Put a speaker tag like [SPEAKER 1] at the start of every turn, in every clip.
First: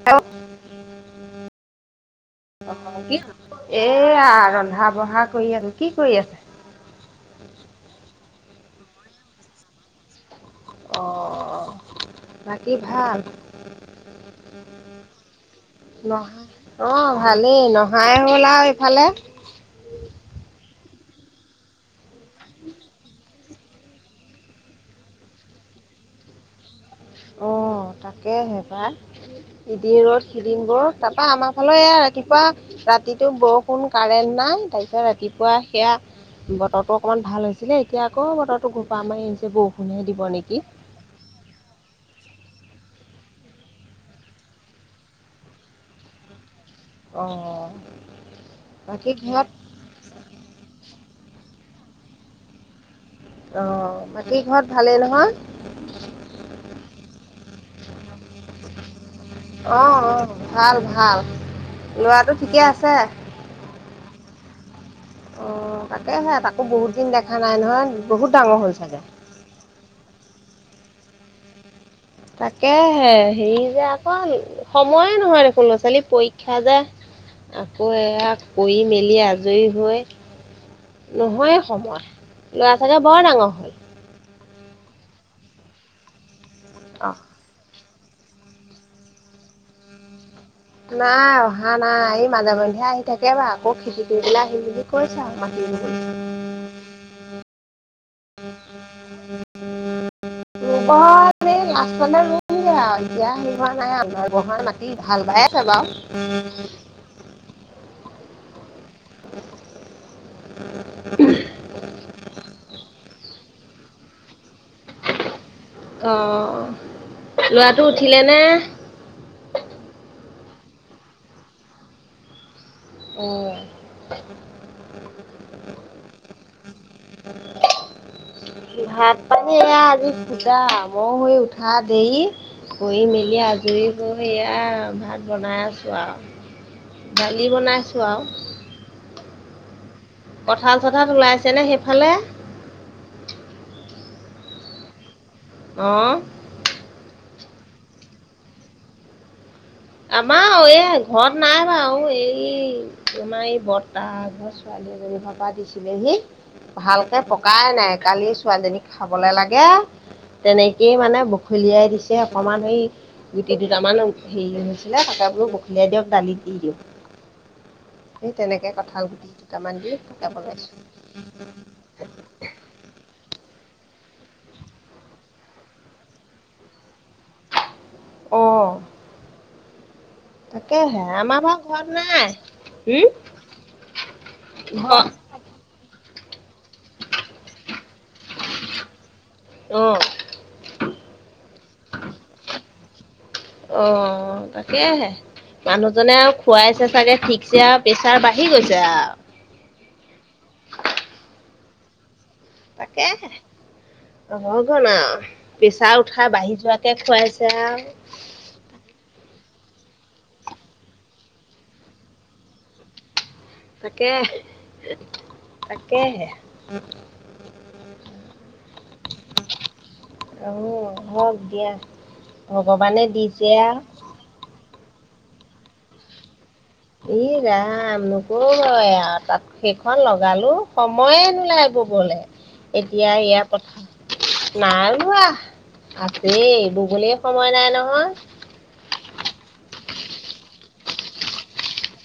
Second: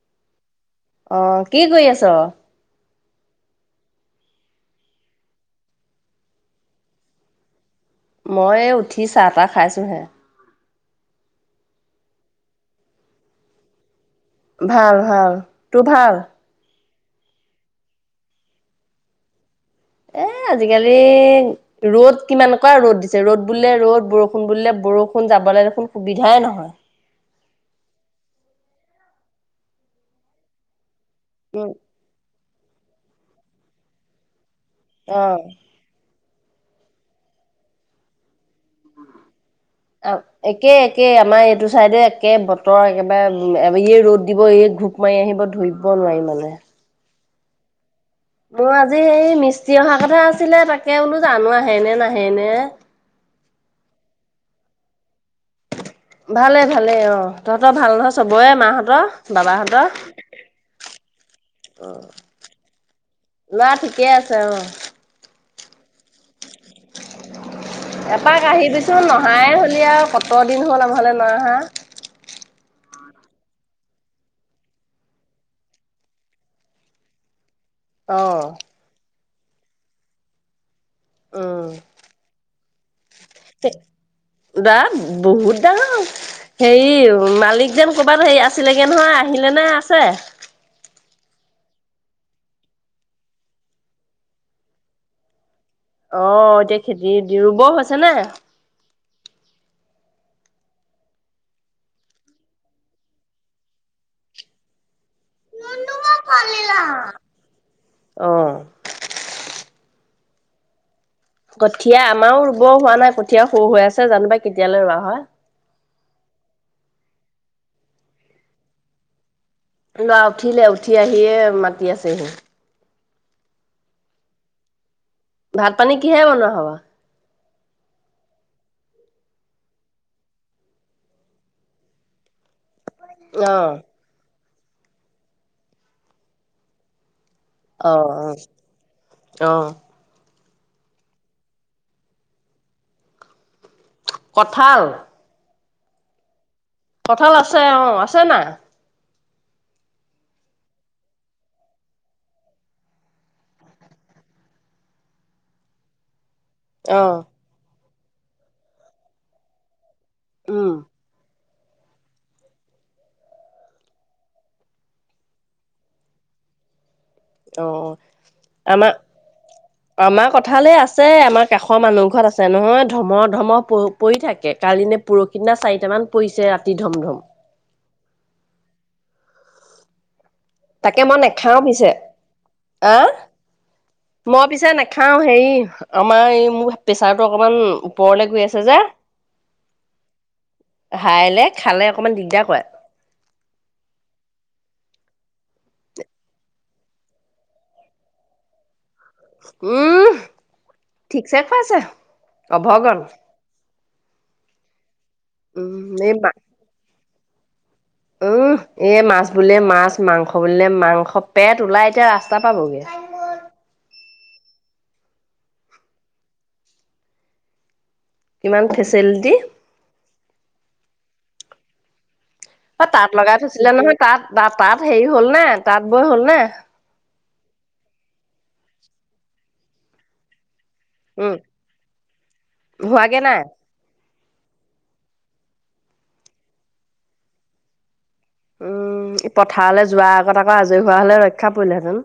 [SPEAKER 1] [inaudible]
[SPEAKER 2] অ', কি কৰি আছ?
[SPEAKER 1] [inaudible] এয়া ৰন্ধা বঢ়া কৰি আছোঁ। কি কৰি আছ
[SPEAKER 2] মই এই উঠি চাহ তাহ খাইছোঁহে।
[SPEAKER 1] অ', বাকী ভাল?
[SPEAKER 2] ভাল, ভাল। তোৰ ভাল?
[SPEAKER 1] নহা অ', ভালেই নহাই হল আৰু এইফালে।
[SPEAKER 2] এ, আজিকালি ৰ'দ কিমান কুৱা ৰ'দ দিছে ৰ'দ বুলে ৰ'দ বৰ বৰষুণ বুলিলে বৰষুণ যাবলে দেখোন সুবিধাই নহয়।
[SPEAKER 1] অ', তাকে হে পাই। ইদিন ৰ'দ সিদিম বৌ, তাপা আমাৰ
[SPEAKER 2] উম
[SPEAKER 1] ফালে এয়া তিপা ৰাতিটো বৰষুণ কাৰেণ্ট নাই, তাৰপিছত
[SPEAKER 2] অ।
[SPEAKER 1] ৰাতিপুৱা সেয়া বতৰটো অকণমান ভাল হৈছিলে, এতিয়া আকৌ বতৰটো ঘোপা মাৰি আহিছে বৰষুণহে দিব নেকি?
[SPEAKER 2] একেই আমাৰ এইটো চাইডে একে বতৰ একেবাৰে ম এই ৰ'দ দিব এই ঘূপ মাৰি আহিব ধৰিব নোৱাৰি মানে।
[SPEAKER 1] অ', অ'
[SPEAKER 2] মোৰ আজি
[SPEAKER 1] বাকী
[SPEAKER 2] সেই
[SPEAKER 1] ঘৰত
[SPEAKER 2] মিস্ত্ৰী অহাৰ কথা আছিলে, তাকে বোলো, জানো আহেই নে, নাহেই নে?
[SPEAKER 1] অ', বাকী ঘৰত ভালেই নহয়?
[SPEAKER 2] ভালে ভালেই, অ', তহতৰ ভাল নহয় চবৰে মাহতৰ,
[SPEAKER 1] অ',
[SPEAKER 2] বাবাহতৰ?
[SPEAKER 1] অ', ভাল, ভাল। ল'ৰাটো ঠিকে আছে।
[SPEAKER 2] ল'ৰা ঠিকে আছে অ'।
[SPEAKER 1] অ', তাকেহে, তাকো বহুত দিন দেখা নাই নহয়, বহুত ডাঙৰ হল ছাগে?
[SPEAKER 2] নাহাই হ'লি আৰু কত দিন হ'ল আমাৰ ঘৰলে নাই অহা।
[SPEAKER 1] তাকে হে, হেৰি যে আকৌ সময়ে নহয় দেখোন, ল'ৰা-ছোৱালী পৰীক্ষা যে। আকৌ
[SPEAKER 2] অ
[SPEAKER 1] এয়া কৰি মেলি আজৰি হৈ নহয়ে
[SPEAKER 2] উম
[SPEAKER 1] সময়, ল'ৰা চাগে বৰ ডাঙৰ হ'ল।
[SPEAKER 2] দা বহুত ডাঙৰ হ'ল, হেৰি
[SPEAKER 1] অ'
[SPEAKER 2] মালিক যেন, ক'ৰবাত হেৰি আছিলেগে নহয়, আহিলে নে আছে?
[SPEAKER 1] নাই অহা নাই, এই মাজে মধ্যে আহি থাকে বাৰু আকৌ খেতি কৰিবলে আহিম বুলি কৈছে আৰু মাতি ৰুবলৈ।
[SPEAKER 2] অ', এতিয়া খেতি দি, ৰুব হৈছে নে?
[SPEAKER 1] ৰুব [unintelligible] এই লাষ্টেলে ৰুমগে আৰু এতিয়া হেৰি হোৱা নাই [unintelligible] মাটি হাল বাই আছে বাৰু।
[SPEAKER 2] আনিলা অ'।
[SPEAKER 1] [unintelligible]
[SPEAKER 2] কঠীয়া আমাৰো ৰুব হোৱা নাই, কঠীয়া সৰু হৈ আছে, জানো পাই কেতিয়ালে ৰোৱা হয়।
[SPEAKER 1] অ', ল'ৰাটো উঠিলে নে?
[SPEAKER 2] ল'ৰা উঠিলে, উঠি আহিয়ে মাতি আছেহি।
[SPEAKER 1] অ'।
[SPEAKER 2] ভাত পানী কিহে বনোৱা হ'ব?
[SPEAKER 1] [unintelligible] ভাত পানী এয়া আজি শুদা, মই সেই উঠা দেৰি। কৰি মেলি আজৰী মই সেয়া ভাত বনাই আছো আৰু দালি বনাই
[SPEAKER 2] অ', অ', অ'।
[SPEAKER 1] কঁঠাল চঠাল ওলাইছেনে সেইফালে?
[SPEAKER 2] কঁঠাল
[SPEAKER 1] অ'।
[SPEAKER 2] কঁঠাল আছে অ', আছে নাই?
[SPEAKER 1] আমাৰ এই ঘৰত নাই বাৰু, এই তোমাৰ এই বৰ্তা হতৰ ছোৱালী এজনী ঘৰপা দিছিলেহি। ভালকে
[SPEAKER 2] অ',
[SPEAKER 1] পকাই নাই, কালি ছোৱালীজনীক খাবলে লাগে,
[SPEAKER 2] উম,
[SPEAKER 1] তেনেকেই মানে ব খলিয়াই দিছে, অকণমান সেই গোটি দুটামান হেৰি [unintelligible] চিলে তাকে বোলো বখলিয়াই দিয়ক, দালিত দি দিওঁ।
[SPEAKER 2] অ',
[SPEAKER 1] সেই তেনেকে
[SPEAKER 2] আমাৰ,
[SPEAKER 1] কঁঠাল গুটি দুটামান দি পিঠা
[SPEAKER 2] আমাৰ কঠাল
[SPEAKER 1] বনাইছো।
[SPEAKER 2] এই আছে, আমাৰ কাষৰ মানুহ ঘৰত আছে। আছে নহয়, ধমহ ধমহ প, পৰি থাকে, কালিনে পৰহি দিনা চাৰিটামান পৰিছে ৰাতি ধম, ধম।
[SPEAKER 1] অ'।
[SPEAKER 2] তাকে
[SPEAKER 1] তাকেহে
[SPEAKER 2] মই
[SPEAKER 1] আমাৰ বাৰু
[SPEAKER 2] নেখাও
[SPEAKER 1] ঘৰত
[SPEAKER 2] পিছে,
[SPEAKER 1] নাই।
[SPEAKER 2] আ?
[SPEAKER 1] হুম?
[SPEAKER 2] মই পিছে
[SPEAKER 1] ঘৰ
[SPEAKER 2] নাখাওঁ, হেৰি আমাৰ এই, মোৰ প্ৰেচাৰটো অকমান ওপৰলে গৈ আছে যে,
[SPEAKER 1] অ',
[SPEAKER 2] হাইলে, খালে অকণমান দিগদাৰ কৰে।
[SPEAKER 1] অ', তাকেহে। মানুহজনে আৰু খুৱাইছে চাগে ঠিকছে আৰু প্ৰেছাৰ বাঢ়ি গৈছে আৰু।
[SPEAKER 2] উম, ঠিকছে খুৱাইছে। অভগন,
[SPEAKER 1] তাকেহে ৰহগনা আৰু পেছা
[SPEAKER 2] উম, এই
[SPEAKER 1] উঠা বাঢ়ি যোৱা তে খুৱাইছে আৰু।
[SPEAKER 2] উস, এই মাছ বুলিয়ে মাছ, মাংস বুলিলে মাংস, পেট ওলাই এতিয়া ৰাস্তা পাবগে।
[SPEAKER 1] তাকে, তাকেহে।
[SPEAKER 2] ইমান ফেচিলিটি।
[SPEAKER 1] অহ, হওক দিয়া, ভগৱানে দিছে আৰু।
[SPEAKER 2] তাত ত তাত হেৰি হ'ল নে? তাঁত বৈ হ'লনে?
[SPEAKER 1] ই ৰাম, নকবয় আৰু, তাত সেইখন লগালো। সময়েই
[SPEAKER 2] উম
[SPEAKER 1] নোলায় ববলে, এতিয়া
[SPEAKER 2] হোৱাগে নাই
[SPEAKER 1] এইয়া পথাৰ নাই বোৱা, আছেই, ববলেই সময় নাই নহয়।
[SPEAKER 2] উম, পথাৰলে যোৱাৰ আগত আকৌ আজৰি হোৱা হ'লে ৰক্ষা পৰিলেহেতেন।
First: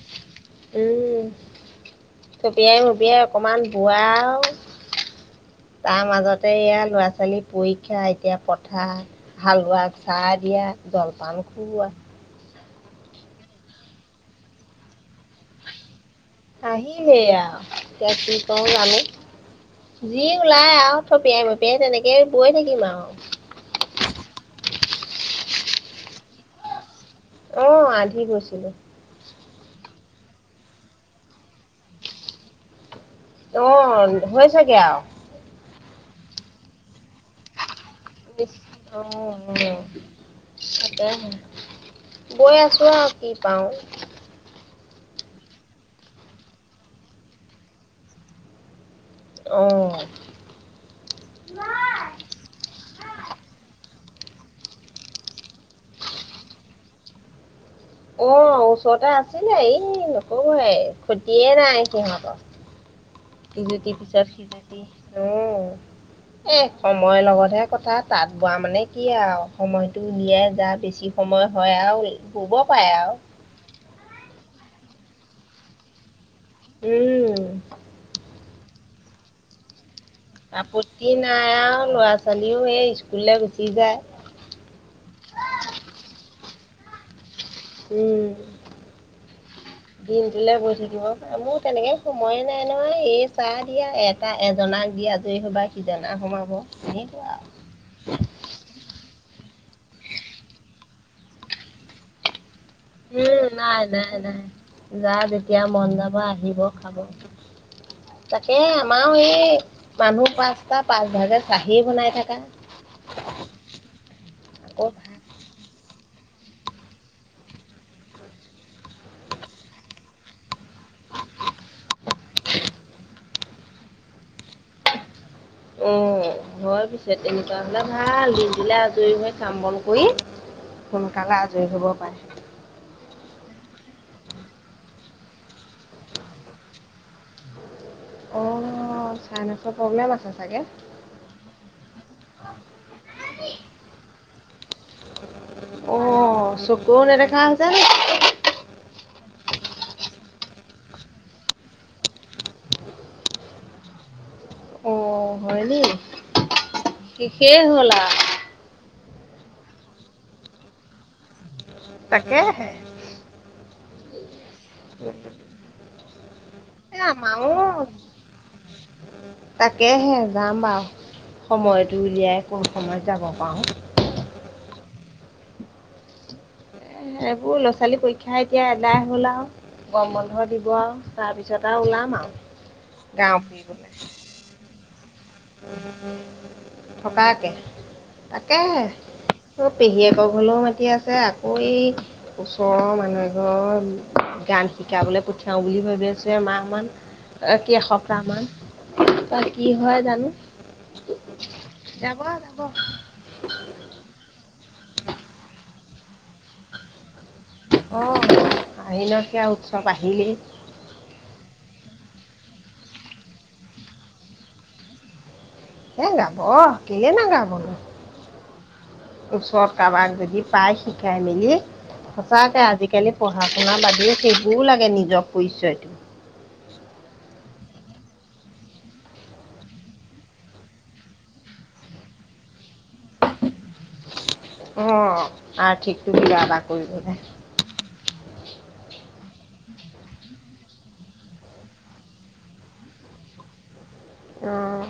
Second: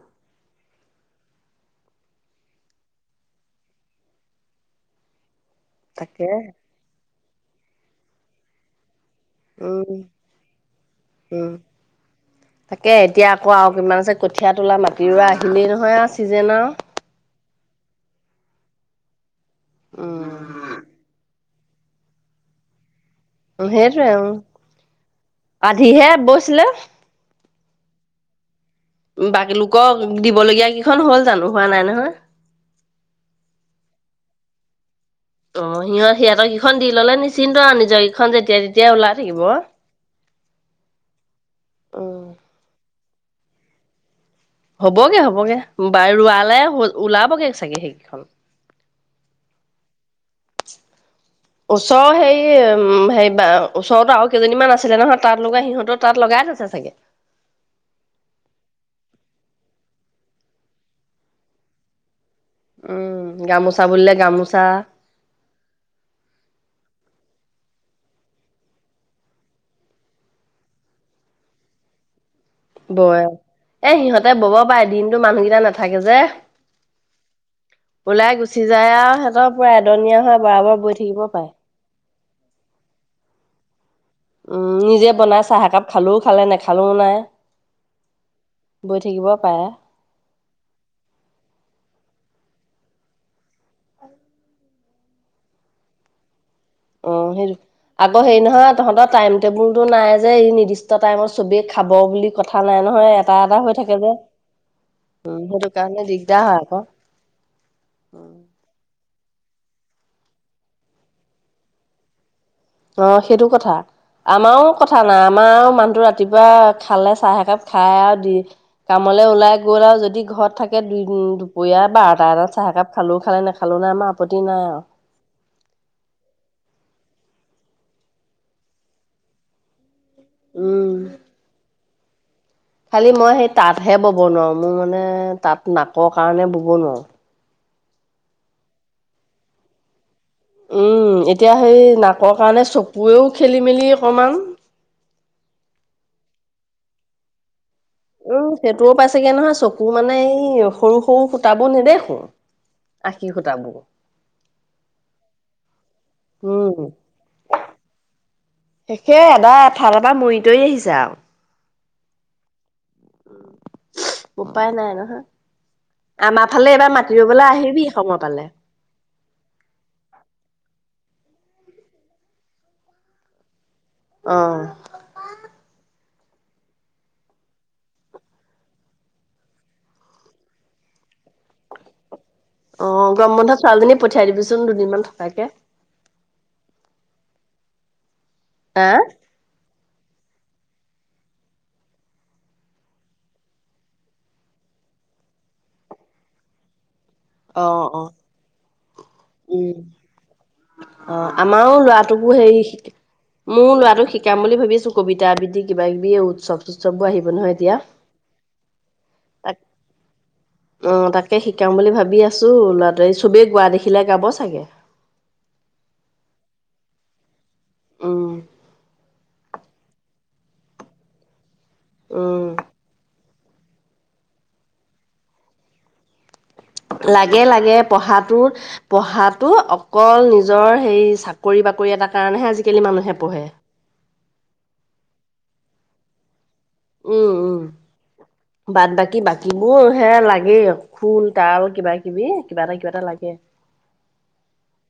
[SPEAKER 1] উম, থপিয়াই মপিয়াই অকমান বোৱা আৰু। তাৰ
[SPEAKER 2] তাকে
[SPEAKER 1] মাজতে এইয়া ল'ৰা ছোৱালী পৰীক্ষা, এতিয়া পথাৰ।
[SPEAKER 2] উম
[SPEAKER 1] হালোৱাক চাহ দিয়া, জলপান খুওৱা।
[SPEAKER 2] তাকেহে, এতিয়া আকৌ আৰু কেইদিনমানৰ পিছত কঠিয়া তোলা, মাটি ৰুৱা আহিলেই নহয় আৰু চিজন আৰু।
[SPEAKER 1] সেইয়া, এতিয়া কি কৰোঁ জানো। যি
[SPEAKER 2] উম
[SPEAKER 1] ওলাই আৰু, থপিয়াই মপিয়াই তেনেকেই বৈ থাকিম আৰু।
[SPEAKER 2] উম, সেইটোৱেই, উম, আধিহে হে বৈছিলে।
[SPEAKER 1] অ', আধি বৈছিলো।
[SPEAKER 2] বাকী লোকক দিবলগীয়া কেইখন হ'ল জানো? হোৱা নাই নহয়।
[SPEAKER 1] অ', হৈচেগে আৰু।
[SPEAKER 2] অ', সিহঁত সিহঁতৰকেইখন দি ল'লে নিশ্চিন্ত আৰু। নিজৰকেইখন যেতিয়া তেতিয়াই ওলাই থাকিব।
[SPEAKER 1] তাকেহে
[SPEAKER 2] উম
[SPEAKER 1] বৈ আছো আৰু কি পাওঁ।
[SPEAKER 2] হ'বগে হ'বগে, বায় ৰোৱালে ওলাবগে চাগে সেইকেইখন।
[SPEAKER 1] অহ।
[SPEAKER 2] [unintelligible]
[SPEAKER 1] [unintelligible]
[SPEAKER 2] ওচৰৰ হেৰি, উম হৰি ওচৰতো আৰু কেইজনীমান আছিলে নহয়, তাত লগোৱা, সিহঁতৰ তাত লগাই থৈছে চাগে।
[SPEAKER 1] অ', ওচৰতে আছিলে, এই নকবই খতিয়েই নাই সিহঁতৰ।
[SPEAKER 2] উম, গামোচা বুলিলে গামোচা।
[SPEAKER 1] অ', এই হে সময়ৰ লগতহে কথা, তাত বোৱা মানে কি আৰু সময়টো উলিয়াই যাৰ বেছি সময় হয় আৰু শুব।
[SPEAKER 2] বয়। এই সিহঁতে ব'ব পাৰে, দিনটো মানুহকেইটা নাথাকে যে।
[SPEAKER 1] উম।
[SPEAKER 2] ওলাই গুচি যায় আৰু, সিহঁতৰ পুৰা এদনীয়া হয়। বৰাবৰ বৈ
[SPEAKER 1] আপত্তি
[SPEAKER 2] থাকিব পাৰে
[SPEAKER 1] নাই আৰু ল'ৰা ছোৱালীও সেই স্কুললৈ গুচি যায়।
[SPEAKER 2] উম', নিজে বনাই চাহ একাপ খালেও খালে, নেখালেও নাই।
[SPEAKER 1] উম'
[SPEAKER 2] বৈ থাকিব পাৰে
[SPEAKER 1] দিনটোলে কৈছোঁ নহয়, মোৰ তেনেকে সময়ে নাই নহয়। এই চাহ দিয়া এ এটা এজনাক দি আজৰি হবা সিজনা সোমাব। এনেকুৱা
[SPEAKER 2] অঁ
[SPEAKER 1] আৰু।
[SPEAKER 2] সেইটো। আকৌ হেৰি নহয় তহঁতৰ টাইম টেবুল টো নাই যে, এই নিৰ্দিষ্ট টাইমত চবেই খাব বুলি কথা নাই ন? হয়' এটা
[SPEAKER 1] উম
[SPEAKER 2] এটা হৈ
[SPEAKER 1] নাই
[SPEAKER 2] থাকে যে,
[SPEAKER 1] নাই নাই যাৰ
[SPEAKER 2] উমঁ
[SPEAKER 1] যেতিয়া
[SPEAKER 2] সেইটো
[SPEAKER 1] মন
[SPEAKER 2] কাৰণে
[SPEAKER 1] যাব
[SPEAKER 2] দিগদাৰ হয় আক। অঁ।
[SPEAKER 1] তাকেই আমাৰো এই, মানুহ পাঁচটা পাঁচভাগে চাহেই বনাই থাকে।
[SPEAKER 2] অঁ সেইটো কথা। আমাৰো
[SPEAKER 1] আকৌ
[SPEAKER 2] কথা নাই।
[SPEAKER 1] ভাত।
[SPEAKER 2] আমাৰো মানুহটো ৰাতিপুৱাই খালে, চাহ একাপ খায় আৰু দি- কামলৈ ওলাই গ'ল আৰু যদি, ঘৰত থাকে- তাকে দুই দুপৰীয়া বাৰটা, এটাত চাহ একাপ খালেও খালে, নেখালেও নাই। আমাৰ আপত্তি নাই আও।
[SPEAKER 1] ওম হয় পিছে, তেনেকুৱা হ'লে ভাল। দিনটোলে আজৰি হৈ কাম বন কৰি
[SPEAKER 2] উম
[SPEAKER 1] সোনকালে আজৰি হ'ব পাৰে।
[SPEAKER 2] খালি মই সেই তাঁতহে ব'ব নোৱাৰোঁ, মোৰ মানে তাঁত নাকৰ কাৰণে ব'ব নোৱাৰোঁ।
[SPEAKER 1] অঁ চাইনাছৰ প্ৰব্লেম আছে। চাগে
[SPEAKER 2] উমঁ, এতিয়া সেই নাকৰ কাৰণে চকুৰেও খেলি মেলি অকমান।
[SPEAKER 1] অঁ চকুৰেও নেদেখা হৈছা নেকি?
[SPEAKER 2] উমঁ সেইটোও পাইছেগে নহয় চকু মানে এই সৰু সৰু ফুটাবোব নেদেখোঁ। আশী সুতাবোৰ।
[SPEAKER 1] অঁ হয়নি,
[SPEAKER 2] উম,
[SPEAKER 1] শেষেই হলআ।
[SPEAKER 2] শেষেই আদা এফালৰ পৰা মৰি তৰি আহিছে আও।
[SPEAKER 1] তাকেহে
[SPEAKER 2] উপাই নাই নহয়। আমাৰ ফালে এইবাৰ
[SPEAKER 1] এ
[SPEAKER 2] মাটি ৰুবলৈ
[SPEAKER 1] আমাৰো
[SPEAKER 2] আহিবি সময় পালে।
[SPEAKER 1] তাকেহে যাম বাৰু, সময়তটো উলিয়াই কোন সময়ত যাব পাওঁ।
[SPEAKER 2] অঁ!
[SPEAKER 1] এইবোৰ ল'ৰা -ছোৱালী পৰীক্ষা, এতিয়া এদাই হ'ল আও গৰম বন্ধ দিব আও, তাৰ পিছত আও ওলাম আও
[SPEAKER 2] অঁ গৰম বন্ধত ছোৱালজনী পঠিয়াই দিবিচোন, দুদিনমান থকাকে।
[SPEAKER 1] উমঁ উমঁ থকাকে, তাকেহে।
[SPEAKER 2] হা
[SPEAKER 1] তো পেহীয়েকৰ ঘৰলেও মাতি আছে আকৌ এই- ওচৰৰ মানুহ এঘৰত গান শিকাবলৈ পঠিয়াও বুলি ভাবি আছে। এমাহ মান- তাইক
[SPEAKER 2] অ', অ',
[SPEAKER 1] এসপ্তাহ মান বা কি হয় জানো
[SPEAKER 2] অঁ আমাৰো
[SPEAKER 1] যাব
[SPEAKER 2] ল'ৰাটোকো হেৰি
[SPEAKER 1] যাব
[SPEAKER 2] শি মোৰ ল'ৰা- লৰাটোক শিকাম বুলি ভাবিছোঁ কবিতা আবৃত্তি কিবা- কিবি এই উৎসৱ চুৎস বোৰ আহিব নহয় এতিয়া।
[SPEAKER 1] অঁ আহিনত সেয়া উৎসৱ আহিলেই।
[SPEAKER 2] অঁ তাকে শিকাম বুলি ভাবি আছোঁ ল'ৰাটোৱে চবেই গোৱা দেখিলে গাব চাগে।
[SPEAKER 1] এ গাব, কেলেই নগাব।
[SPEAKER 2] উমঁ!
[SPEAKER 1] ওচৰত কাৰবাক যদি পাই, শিকাই মেলি
[SPEAKER 2] উম
[SPEAKER 1] সচাঁকে আজিকালি- এনেই পঢ়া শুনাৰ বাদেও সেইবোৰও লাগে নিজৰ পৰিচয়।
[SPEAKER 2] লাগে, লাগে পঢ়াটো- পঢ়টো, অকল নিজৰ সেই চাকৰি বাকৰি এটাৰ কাৰণেহে আজিকালি মানুহে পঢ়ে।
[SPEAKER 1] অঁ আৰ্থিকটো কিবা এটা কৰিবলে।
[SPEAKER 2] উম উম বাদ বাকী, বাকীবোৰ হে লাগেই। খোল -তাল কিবা কিবি কিবা এটা কিবা এটা লাগে।
[SPEAKER 1] আহ!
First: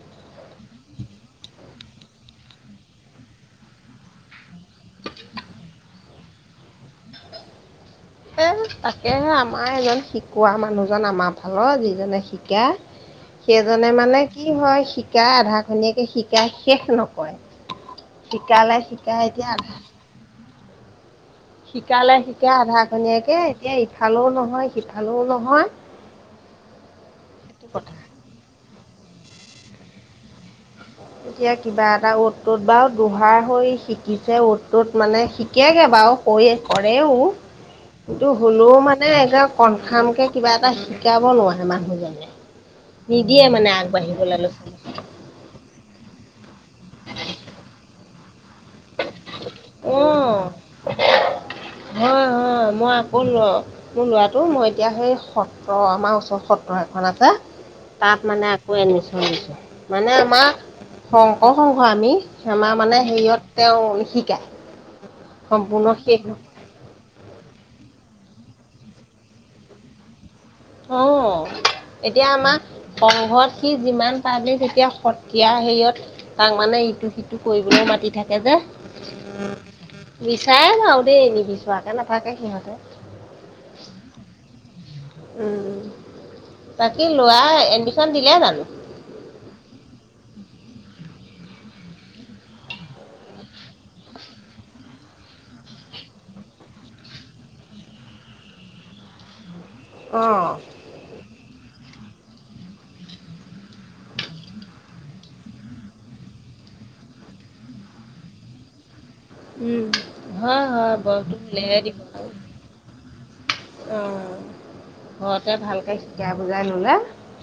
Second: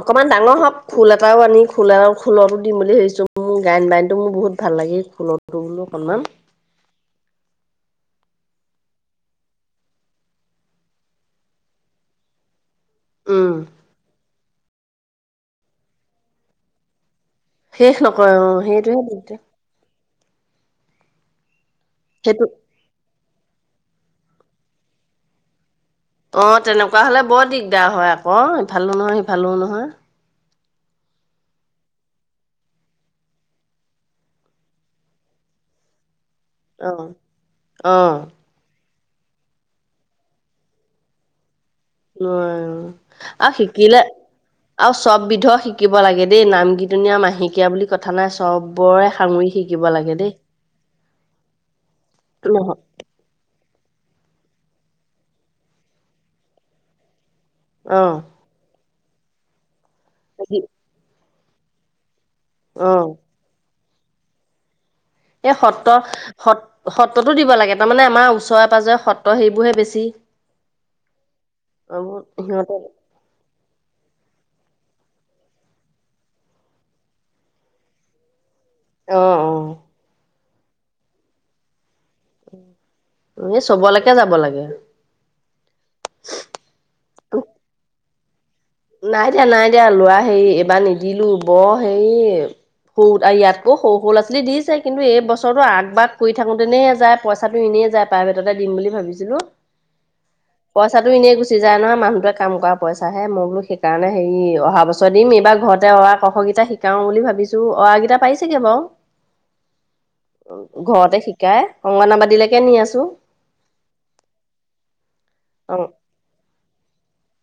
[SPEAKER 2] অকমান ডাঙৰ হওঁক, খোল এটাও আনি খোল আৰু খোলতো দিম বুলি ভাবিছোঁ। মোৰ গায়ন বায়নতটো মোৰ বহুত ভাল লাগিল, [unintelligible] বোলো অকণমান।
[SPEAKER 1] এ, তাকেহে আমাৰ এজন শিকোৱা মানুহজন, আমাৰ ফালৰ যিজনে শিকাই
[SPEAKER 2] উম
[SPEAKER 1] সেইজনে মানে, কি হয় শিকাই আধাখনিয়াকে শিকাই শেষ
[SPEAKER 2] শেষ
[SPEAKER 1] নকৰে।
[SPEAKER 2] নকৰে অ
[SPEAKER 1] শিকালে
[SPEAKER 2] সেইটোহে
[SPEAKER 1] শিকা
[SPEAKER 2] দিগদাৰ
[SPEAKER 1] এতিয়া আধা শিকালে
[SPEAKER 2] সেইটো
[SPEAKER 1] শিকাই আধাখনীয়াকে এতিয়া ইফালেও নহয় সিফালেও নহয়।
[SPEAKER 2] অ', তেনেকুৱা হ'লে বৰ
[SPEAKER 1] সেইটো কথা
[SPEAKER 2] দিগদাৰ হয় আকৌ, ইফালো নহয় সিফালো নহয়।
[SPEAKER 1] এতিয়া কিবা এটা অ'ত তত বাও দোহাৰ হৈ শিকিছে অ'ত তত মানে [unintelligible] বাৰু কৈ
[SPEAKER 2] অ
[SPEAKER 1] কৰেও
[SPEAKER 2] অ
[SPEAKER 1] গলেও মানে একে কনফাৰ্মকে কিবা এটা শিকাব নোৱাৰে মানুহ
[SPEAKER 2] [unintelligible] আৰু শিকিলে
[SPEAKER 1] আগবাঢ়িবলৈ ল'ৰা ছোৱালী
[SPEAKER 2] আৰু চব বিধ শিকিব লাগে দেই নাম কীৰ্তনী আৰু মাহেকীয়া বুলি কথা নাই চবৰে সাামৰি শিক শিকিব লাগে
[SPEAKER 1] অঁ
[SPEAKER 2] দেই,
[SPEAKER 1] হয় হয়
[SPEAKER 2] [unintelligible]
[SPEAKER 1] মই আকৌ মোৰ ল'ৰাটো মই এতিয়া সেই সত্ৰ আমাৰ ওচৰৰ সত্ৰ এখন আছে
[SPEAKER 2] অ
[SPEAKER 1] তাত মানে আকৌ এডমিছন দিছোঁ। মানে আমাৰ শংকৰ শংস আমি আমাৰ
[SPEAKER 2] অ
[SPEAKER 1] মানে হেৰিয়ত তেওঁ শিকায়।
[SPEAKER 2] এই
[SPEAKER 1] সম্পূৰ্ণ
[SPEAKER 2] সত্ৰত
[SPEAKER 1] শেষ
[SPEAKER 2] সত-সত্ৰতো দিব লাগে। তাৰমানে আমাৰ ওচৰে পাঁজৰে সত্ৰ সেইবোৰহে বেছি।
[SPEAKER 1] অ',
[SPEAKER 2] অ
[SPEAKER 1] এতিয়া আমাক
[SPEAKER 2] সিহঁতে
[SPEAKER 1] সংঘত সি যিমান পাৰিল তেতিয়া সত্ৰীয়া হেৰিয়ত তাক মানে ইটো সিটো কৰিবলৈও মাতি থাকে যে।
[SPEAKER 2] অ', অ'।
[SPEAKER 1] বিচাৰে বাও দেই, এ নিবিচোৱাকে নাথাকে সিহঁতে।
[SPEAKER 2] এনে চবলৈকে যাব লাগে।
[SPEAKER 1] উম, তাকি লৰা এডমিশন দিলে জানো।
[SPEAKER 2] নাই দিয়া নাই দিয়া, লৰা হেৰি এবাৰ নিদিলো বৰ হেৰি [unintelligible] ইয়াতকেও সৰু সৰু লৰা ছোৱালী দিছে কিন্তু এই বছৰটো আগ বাগ কৰি থাকোতেনেহে যায় পইচাটো এনেই যায়, প্ৰাইভেটতে দিম বুলি ভাবিছিলো।
[SPEAKER 1] অ'।
[SPEAKER 2] পইচাটো এনেই গুচি যায় নহয়, মানুহটোৱে কাম কৰা পইচাহে মই বুলো সেইকাৰণে হেৰি অহা বছৰ দিম। এইবাৰ ঘৰতে অ, আ, ক, খ কেইটা শিকাওঁ বুলি ভাবিছোঁ, অ, আ কেইটা পাৰিছেগৈ বাৰু।
[SPEAKER 1] উম, হয় হয়,
[SPEAKER 2] ঘৰতে
[SPEAKER 1] বয়সটো
[SPEAKER 2] শিকাই
[SPEAKER 1] [unintelligible] দিব
[SPEAKER 2] অংগনাবাদীলৈকে নি আছো
[SPEAKER 1] [unintelligible] অ', ঘৰতে
[SPEAKER 2] অ
[SPEAKER 1] ভালকে শিকাই বুজাই ললে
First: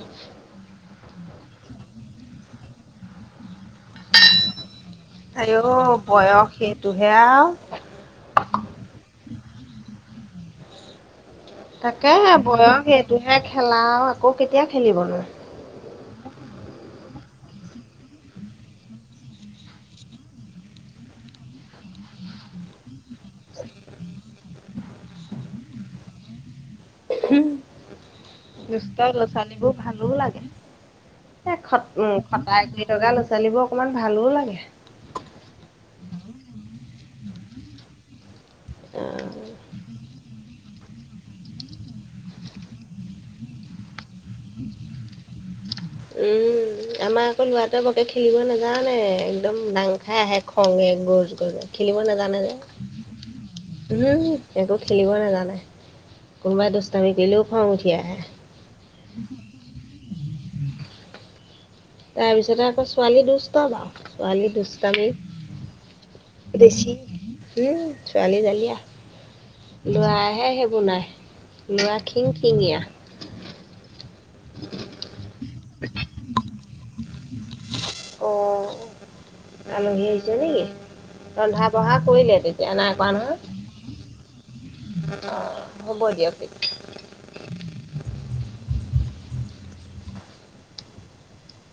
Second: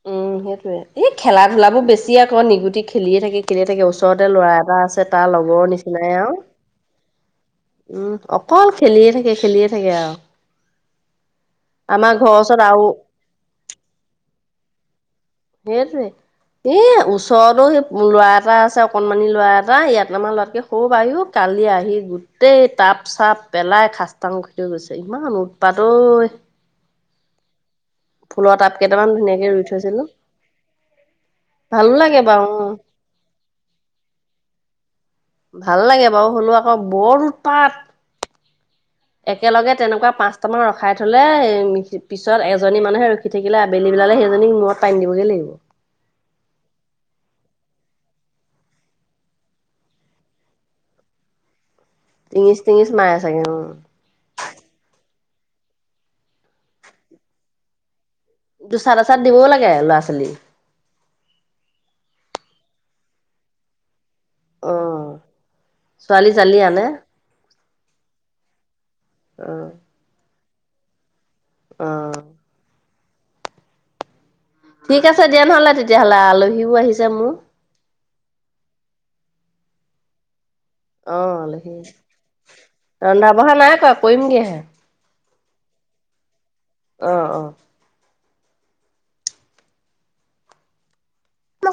[SPEAKER 2] উম, সেইটোয়ে। এই খেলা ধূলাবোৰ বেছি আকৌ, নিগুটি খেলিয়ে থাকে খেলিয়ে থাকে ওচৰতে ল'ৰা এটা আছে, তাৰ
[SPEAKER 1] আইও
[SPEAKER 2] লগৰৰ নিচিনাই আৰু।
[SPEAKER 1] বয়স সেইটোহে আৰু
[SPEAKER 2] উম, অকল খেলিয়ে থাকে খেলিয়ে থাকে আৰু।
[SPEAKER 1] তাকে
[SPEAKER 2] আমাৰ ঘৰৰ ওচৰত আৰু
[SPEAKER 1] [unintelligible] খেলা আৰু আকৌ কেতিয়া খেলিবনো।
[SPEAKER 2] সেইটোৱে। এ, ওচৰতো সেই ল'ৰা এটা আছে, অকনমানি ল'ৰা এটা ইয়াত আমাৰ লৰাতকে [unintelligible] কালি আহি গোট [unintelligible] টাপ চাপ পেলাই খাস্তাং কৰি থৈ গৈছে ইমান উৎপাত ঐ। ফুলৰ টাব
[SPEAKER 1] দুষ্ট।
[SPEAKER 2] কেইটামান ধুনীয়াকে
[SPEAKER 1] [unintelligible]
[SPEAKER 2] ৰুই
[SPEAKER 1] এইবোৰ
[SPEAKER 2] থৈছিলো
[SPEAKER 1] ভালো লাগে, এ [unintelligible] [unintelligible]
[SPEAKER 2] ভালো লাগে বাৰু অ
[SPEAKER 1] ল'ৰাোৱালীবোৰ অকণমান ভালো লাগে।
[SPEAKER 2] ভাল লাগে বাৰু হলেও আকৌ বৰ উৎপাত।
[SPEAKER 1] অ',
[SPEAKER 2] একেলগে তেনেকুৱা পাঁচটামান ৰখাই থলে পিছত এজনী মানে হে সি থাকিলে আবেলি বিলাকে সেইজনী মূৰত পানী দিবগৈ লাগিব।
[SPEAKER 1] এই আমাৰ আকৌ লৰাটোৱে বকে খেলিব নাযানে একদম দাং খাই আহে খঙে গজ গজে। খেলিব নাজানে যে।
[SPEAKER 2] টিঙিচ টিঙিচ মাৰে চাগে অ
[SPEAKER 1] হুম একো খেলিব নাজানে, কোনোবাই দুষ্টামি কৰিলেও খনং উঠি আহে।
[SPEAKER 2] দুচাট এচাট দিবও লাগে ল'ৰা ছোৱালী।
[SPEAKER 1] তাৰপিছতে আকৌ ছোৱালী দুষ্টম বাওঁ, ছোৱালী
[SPEAKER 2] অ
[SPEAKER 1] দুষ্টামি।
[SPEAKER 2] ছোৱালী জালি আনে
[SPEAKER 1] বেছি উম ছোৱালী জালীয়া।
[SPEAKER 2] অঁ।
[SPEAKER 1] লৰাহে সেইবোৰ নাই
[SPEAKER 2] অ
[SPEAKER 1] লৰা খিং খিঙীয়া।
[SPEAKER 2] ঠিক আছে দিয়া নহলে তেতিয়া হ'লে আলহীও আহিছে মোৰ।
[SPEAKER 1] অহ আলহী আহিছে নেকি?
[SPEAKER 2] অ
[SPEAKER 1] ৰন্ধা
[SPEAKER 2] আলহী
[SPEAKER 1] বঢ়া কৰিলে তেতিয়া নাই কৰা
[SPEAKER 2] ৰন্ধা
[SPEAKER 1] নহয়?
[SPEAKER 2] বঢ়া নাই কৰা কৰিমগেহে
[SPEAKER 1] অ হ'ব দিয়ক তে
[SPEAKER 2] অ অ। অ